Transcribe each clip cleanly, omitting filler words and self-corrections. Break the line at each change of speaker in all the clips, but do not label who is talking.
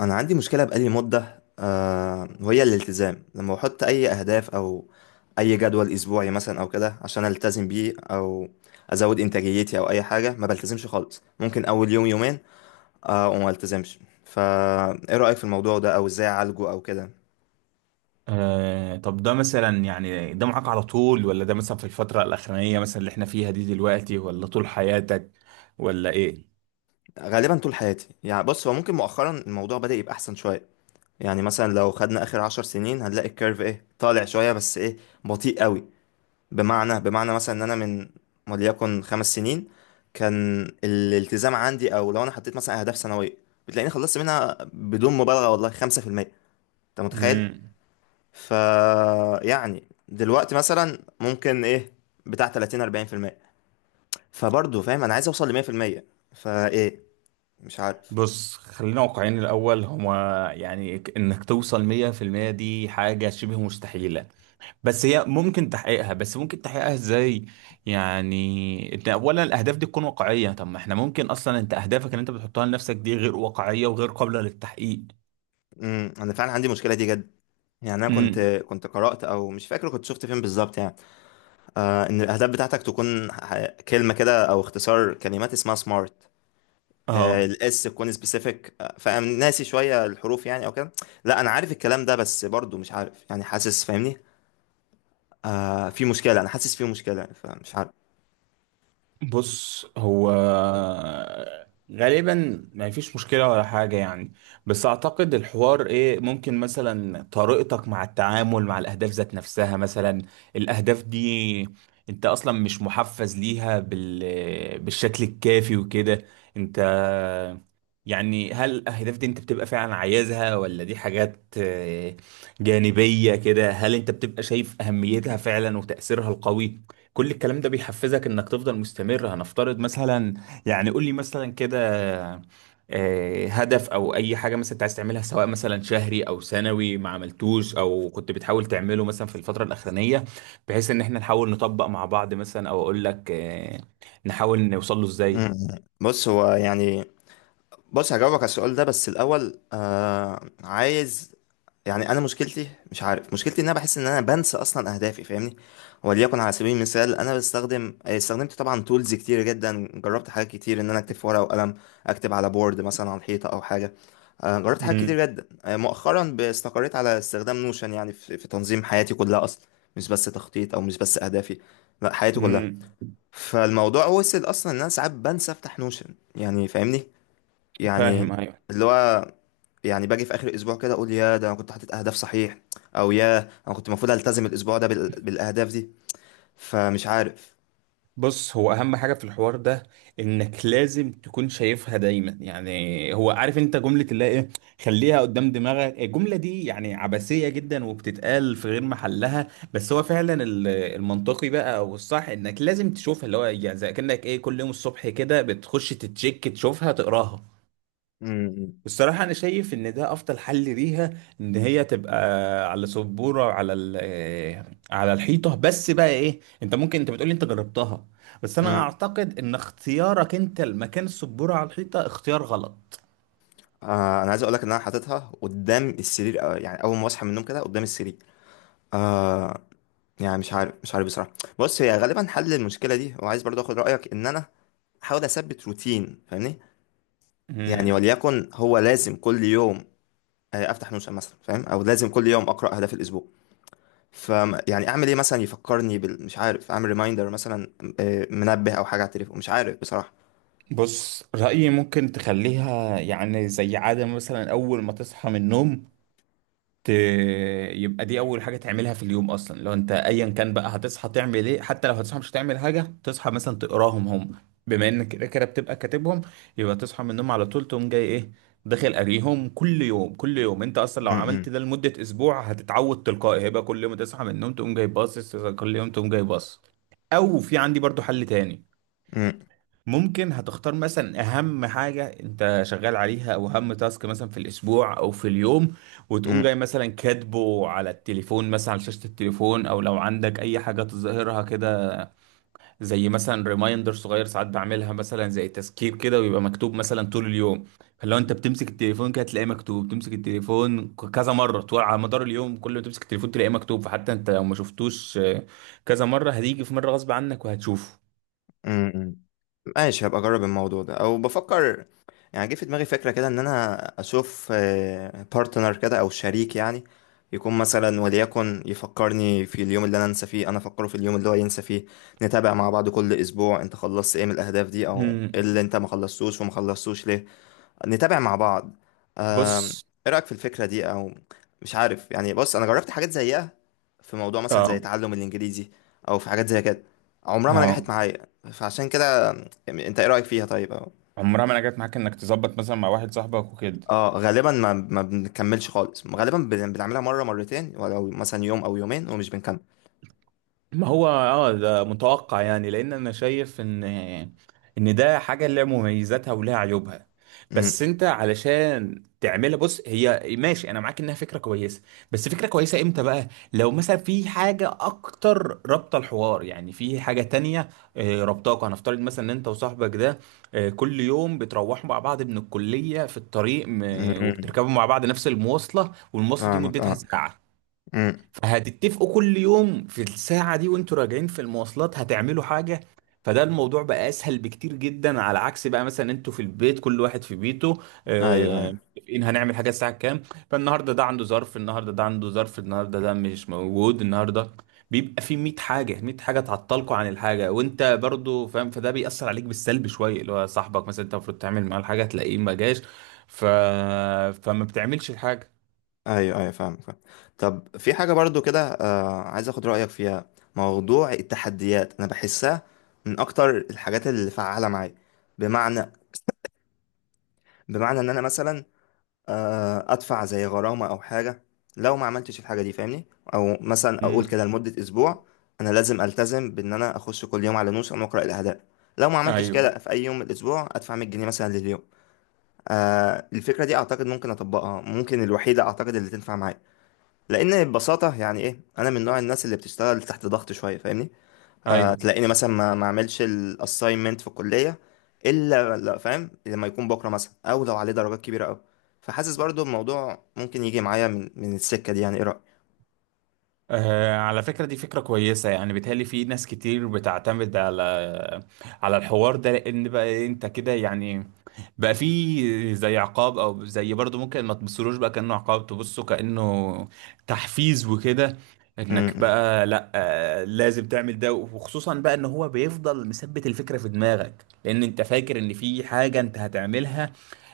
انا عندي مشكله بقالي مده وهي الالتزام. لما بحط اي اهداف او اي جدول اسبوعي مثلا او كده عشان التزم بيه او ازود انتاجيتي او اي حاجه ما بلتزمش خالص. ممكن اول يوم يومين وما التزمش. فا ايه رايك في الموضوع ده او ازاي اعالجه او كده؟
طب ده مثلا ده معاك على طول، ولا ده مثلا في الفترة الأخرانية مثلا اللي احنا فيها دي دلوقتي، ولا طول حياتك ولا ايه؟
غالبا طول حياتي. يعني بص، هو ممكن مؤخرا الموضوع بدأ يبقى احسن شويه. يعني مثلا لو خدنا اخر 10 سنين هنلاقي الكيرف ايه، طالع شويه بس ايه، بطيء قوي. بمعنى مثلا ان انا من وليكن 5 سنين كان الالتزام عندي، او لو انا حطيت مثلا اهداف سنويه بتلاقيني خلصت منها بدون مبالغه والله 5%. انت متخيل؟
مم.
ف يعني دلوقتي مثلا ممكن ايه، بتاع 30 40%. فبرضه فاهم انا عايز اوصل ل 100%. فايه، مش عارف.
بص خلينا واقعيين الأول. هما يعني إنك توصل 100% دي حاجة شبه مستحيلة، بس هي ممكن تحقيقها. بس ممكن تحقيقها إزاي؟ يعني أنت أولا الأهداف دي تكون واقعية. طب ما احنا ممكن أصلا أنت أهدافك اللي أنت بتحطها لنفسك دي غير واقعية وغير قابلة للتحقيق.
انا فعلا عندي المشكله دي جد. يعني انا كنت
امم.
كنت قرات، او مش فاكر كنت شفت فين بالظبط. يعني ان الاهداف بتاعتك تكون كلمه كده او اختصار كلمات اسمها سمارت.
اه.
الاس تكون سبيسيفيك، فانا ناسي شويه الحروف يعني او كده. لا، انا عارف الكلام ده، بس برضو مش عارف يعني، حاسس، فاهمني؟ في مشكله. انا حاسس في مشكله، فمش عارف.
بص، هو غالبا ما فيش مشكلة ولا حاجة يعني، بس أعتقد الحوار إيه، ممكن مثلا طريقتك مع التعامل مع الأهداف ذات نفسها. مثلا الأهداف دي أنت أصلا مش محفز ليها بال... بالشكل الكافي وكده. أنت يعني هل الأهداف دي أنت بتبقى فعلا عايزها، ولا دي حاجات جانبية كده؟ هل أنت بتبقى شايف أهميتها فعلا وتأثيرها القوي؟ كل الكلام ده بيحفزك انك تفضل مستمر. هنفترض مثلا، يعني قول لي مثلا كده هدف او اي حاجه مثلا انت عايز تعملها، سواء مثلا شهري او سنوي، ما عملتوش او كنت بتحاول تعمله مثلا في الفتره الاخرانيه، بحيث ان احنا نحاول نطبق مع بعض مثلا، او اقول لك نحاول نوصل له ازاي.
مم. بص هو يعني، بص هجاوبك على السؤال ده بس الاول. عايز يعني، انا مشكلتي، مش عارف مشكلتي. ان انا بحس ان انا بنسى اصلا اهدافي، فاهمني؟ وليكن على سبيل المثال انا بستخدم، استخدمت طبعا تولز كتير جدا. جربت حاجات كتير، ان انا اكتب في ورقه وقلم، اكتب على بورد مثلا على الحيطه او حاجه. جربت حاجات
امم.
كتير جدا. مؤخرا استقريت على استخدام نوشن يعني في تنظيم حياتي كلها اصلا. مش بس تخطيط او مش بس اهدافي، لا، حياتي كلها.
امم.
فالموضوع وصل اصلا ان انا ساعات بنسى افتح نوشن يعني، فاهمني؟ يعني
فاهم، ايوه.
اللي هو، يعني باجي في اخر الاسبوع كده اقول يا ده انا كنت حاطط اهداف صحيح، او يا انا كنت المفروض التزم الاسبوع ده بالاهداف دي. فمش عارف.
بص، هو اهم حاجه في الحوار ده انك لازم تكون شايفها دايما. يعني هو عارف انت جمله اللي هي ايه، خليها قدام دماغك. الجمله دي يعني عبثيه جدا وبتتقال في غير محلها، بس هو فعلا المنطقي بقى او الصح انك لازم تشوفها، اللي هو يعني زي كانك ايه، كل يوم الصبح كده بتخش تتشيك، تشوفها، تقراها.
امم.
الصراحة أنا شايف إن ده أفضل حل ليها، إن هي تبقى على سبورة، على على الحيطة. بس بقى إيه، أنت ممكن أنت بتقولي أنت جربتها، بس أنا
امم.
أعتقد إن اختيارك أنت لمكان السبورة على الحيطة اختيار غلط.
انا عايز اقول لك ان انا حاططها قدام السرير. يعني اول ما اصحى من النوم كده قدام السرير. آه. يعني مش عارف، مش عارف بصراحه. بص، هي غالبا حل المشكله دي. وعايز برضو اخد رايك، ان انا احاول اثبت روتين، فاهمني؟ يعني
مم.
وليكن هو لازم كل يوم افتح نوشن مثلا، فاهم؟ او لازم كل يوم اقرا اهداف الاسبوع. ف يعني اعمل ايه مثلا يفكرني مش عارف. اعمل ريمايندر مثلا، منبه او حاجه على التليفون، مش عارف بصراحه.
بص رأيي ممكن تخليها يعني زي عادة، مثلا أول ما تصحى من النوم ت... يبقى دي اول حاجه تعملها في اليوم اصلا. لو انت ايا كان بقى هتصحى تعمل ايه، حتى لو هتصحى مش هتعمل حاجه، تصحى مثلا تقراهم هم، بما انك كده كده بتبقى كاتبهم. يبقى تصحى من النوم على طول تقوم جاي ايه، داخل قاريهم كل يوم كل يوم. انت اصلا لو
م-
عملت
م-
ده لمده اسبوع هتتعود تلقائي، هيبقى كل يوم تصحى من النوم تقوم جاي باصص، كل يوم تقوم جاي باصص. او في عندي برضو حل تاني.
م-
ممكن هتختار مثلا اهم حاجة انت شغال عليها، او اهم تاسك مثلا في الاسبوع او في اليوم، وتقوم
م-
جاي مثلا كاتبه على التليفون، مثلا على شاشة التليفون او لو عندك اي حاجة تظهرها كده، زي مثلا ريمايندر صغير. ساعات بعملها مثلا، زي تذكير كده، ويبقى مكتوب مثلا طول اليوم. فلو انت بتمسك التليفون كده تلاقيه مكتوب، تمسك التليفون كذا مرة طول على مدار اليوم، كل ما تمسك التليفون تلاقيه مكتوب، فحتى انت لو ما شفتوش كذا مرة هتيجي في مرة غصب عنك وهتشوفه.
م. ماشي، هبقى اجرب الموضوع ده. او بفكر، يعني جه في دماغي فكره كده، ان انا اشوف بارتنر كده او شريك يعني، يكون مثلا وليكن يفكرني في اليوم اللي انا انسى فيه، انا افكره في اليوم اللي هو ينسى فيه. نتابع مع بعض كل اسبوع انت خلصت ايه من الاهداف دي، او إيه
مم.
اللي انت ما خلصتوش وما خلصتوش ليه. نتابع مع بعض. آم،
بص.
ايه رأيك في الفكرة دي او مش عارف يعني؟ بص، انا جربت حاجات زيها في موضوع مثلا زي
اه.
تعلم الانجليزي او في حاجات زي كده، عمرها ما نجحت
اه.
معايا. فعشان كده، يعني انت ايه رأيك فيها طيب أو.
عمرها ما انا جت معاك انك تظبط مثلا مع واحد صاحبك وكده.
اه، غالبا ما بنكملش خالص. غالبا بنعملها مرة مرتين، ولو مثلا يوم او يومين ومش بنكمل.
ما هو اه ده متوقع يعني، لان انا شايف ان ده حاجه لها مميزاتها ولها عيوبها، بس
امم.
انت علشان تعملها، بص، هي ماشي انا معاك انها فكره كويسه، بس فكره كويسه امتى بقى؟ لو مثلا في حاجه اكتر رابطه الحوار، يعني في حاجه تانية رابطاكوا. هنفترض مثلا ان انت وصاحبك ده كل يوم بتروحوا مع بعض من الكليه في الطريق
امم.
وبتركبوا مع بعض نفس المواصله، والمواصله دي
فاهمك،
مدتها
اه.
ساعه.
امم.
هتتفقوا كل يوم في الساعة دي وانتوا راجعين في المواصلات هتعملوا حاجة، فده الموضوع بقى اسهل بكتير جدا، على عكس بقى مثلا انتوا في البيت كل واحد في بيته
ايوه، ايوه.
متفقين هنعمل حاجة الساعة كام. فالنهاردة ده عنده ظرف، النهاردة ده عنده ظرف، النهاردة ده مش موجود، النهاردة بيبقى في 100 حاجة، 100 حاجة تعطلكوا عن الحاجة، وانت برضو فاهم، فده بيأثر عليك بالسلب شوية. اللي هو صاحبك مثلا انت المفروض تعمل معاه الحاجة تلاقيه ما جاش، ف... فما بتعملش الحاجة.
ايوه، ايوه، فاهم، فاهم. طب في حاجه برضو كده، عايز اخد رايك فيها. موضوع التحديات انا بحسها من اكتر الحاجات اللي فعاله معايا. بمعنى، ان انا مثلا ادفع زي غرامه او حاجه لو ما عملتش الحاجه دي، فاهمني؟ او مثلا اقول
مم.
كده لمده اسبوع، انا لازم التزم بان انا اخش كل يوم على نوشن واقرا الاهداف. لو ما عملتش
ايوه،
كده في اي يوم من الاسبوع ادفع 100 جنيه مثلا لليوم. الفكره دي اعتقد ممكن اطبقها. ممكن الوحيده اعتقد اللي تنفع معايا، لان ببساطه يعني ايه، انا من نوع الناس اللي بتشتغل تحت ضغط شويه، فاهمني؟
ايوه.
تلاقيني مثلا ما اعملش الاساينمنت في الكليه الا، لا فاهم، لما يكون بكره مثلا او لو عليه درجات كبيره قوي. فحاسس برضو الموضوع ممكن يجي معايا من السكه دي، يعني ايه رايك؟
على فكرة دي فكرة كويسة، يعني بيتهيألي في ناس كتير بتعتمد على، على الحوار ده، لأن بقى إيه، أنت كده يعني بقى في زي عقاب، أو زي برضو ممكن ما تبصلوش بقى كأنه عقاب، تبصه كأنه تحفيز وكده. إنك
امم.
بقى لأ لازم تعمل ده، وخصوصا بقى إن هو بيفضل مثبت الفكرة في دماغك، لأن أنت فاكر إن في حاجة أنت هتعملها،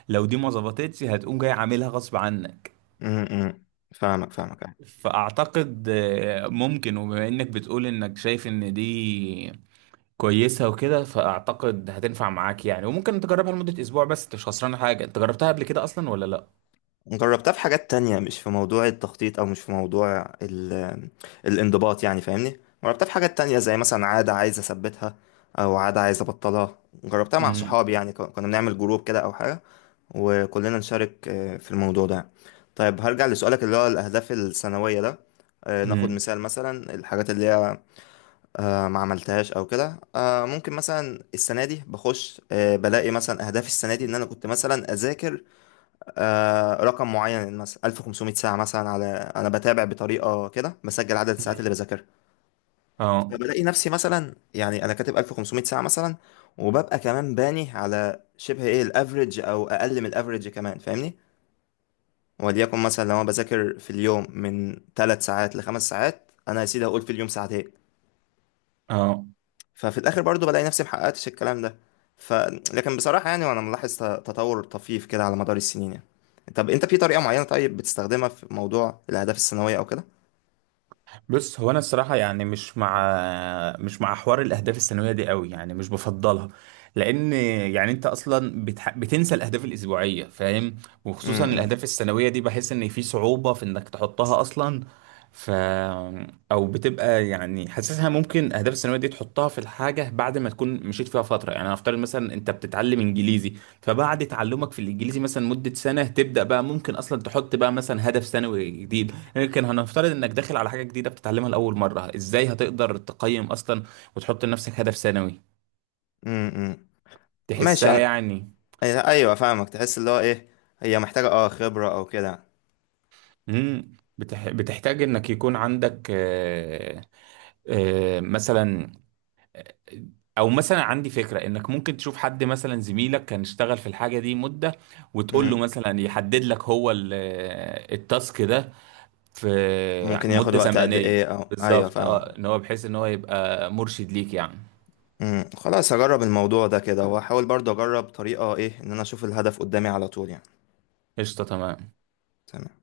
لو دي ما ظبطتش هتقوم جاي عاملها غصب عنك.
امم. فاهمك، فاهمك.
فأعتقد ممكن، وبما إنك بتقول إنك شايف إن دي كويسة وكده، فأعتقد هتنفع معاك يعني، وممكن تجربها لمدة أسبوع. بس أنت مش خسران حاجة، أنت جربتها قبل كده أصلا ولا لأ؟
جربتها في حاجات تانية، مش في موضوع التخطيط أو مش في موضوع الانضباط يعني، فاهمني؟ جربتها في حاجات تانية زي مثلا عادة عايز أثبتها أو عادة عايز أبطلها. جربتها مع
مم.
صحابي، يعني كنا بنعمل جروب كده أو حاجة، وكلنا نشارك في الموضوع ده. طيب هرجع لسؤالك اللي هو الأهداف السنوية ده. ناخد
مم.
مثال مثلا الحاجات اللي هي ما عملتهاش أو كده. ممكن مثلا السنة دي بخش بلاقي مثلا أهدافي السنة دي إن أنا كنت مثلا أذاكر رقم معين مثلا 1500 ساعة مثلا على. أنا بتابع بطريقة كده، بسجل عدد الساعات اللي
مم.
بذاكرها.
اه.
فبلاقي نفسي مثلا يعني أنا كاتب 1500 ساعة مثلا، وببقى كمان باني على شبه إيه الأفريج أو أقل من الأفريج كمان، فاهمني؟ وليكن مثلا لو أنا بذاكر في اليوم من 3 ساعات لخمس ساعات، أنا يا سيدي هقول في اليوم ساعتين.
اه.
ففي الاخر برضو بلاقي نفسي محققتش الكلام ده. ف لكن بصراحه يعني، وانا ملاحظ تطور طفيف كده على مدار السنين يعني. طب انت في طريقه معينه طيب بتستخدمها في موضوع الاهداف السنويه او كده؟
بص، هو انا الصراحه يعني مش مع، مش مع حوار الاهداف السنويه دي قوي، يعني مش بفضلها، لان يعني انت اصلا بتنسى الاهداف الاسبوعيه، فاهم، وخصوصا
امم.
الاهداف السنويه دي بحس ان في صعوبه في انك تحطها اصلا. ف او بتبقى يعني حاسسها، ممكن الاهداف السنويه دي تحطها في الحاجه بعد ما تكون مشيت فيها فتره. يعني هنفترض مثلا انت بتتعلم انجليزي، فبعد تعلمك في الانجليزي مثلا مده سنه تبدا بقى ممكن اصلا تحط بقى مثلا هدف سنوي جديد. لكن هنفترض انك داخل على حاجه جديده بتتعلمها لاول مره، ازاي هتقدر تقيم اصلا وتحط لنفسك هدف سنوي؟
امم. ماشي.
تحسها
انا،
يعني.
ايوه فاهمك. تحس اللي هو ايه، هي محتاجه اه خبره او كده.
امم. بتحتاج انك يكون عندك مثلا، او مثلا عندي فكره انك ممكن تشوف حد مثلا زميلك كان اشتغل في الحاجه دي مده، وتقول له
امم.
مثلا يحدد لك هو التاسك ده في
ممكن ياخد
مده
وقت قد
زمنيه.
ايه او، ايوه
بالظبط،
فاهمك.
اه، ان هو بحيث ان هو يبقى مرشد ليك يعني.
امم. خلاص هجرب الموضوع ده كده، واحاول برضو اجرب طريقه ايه ان انا اشوف الهدف قدامي على طول يعني.
قشطه تمام.
تمام.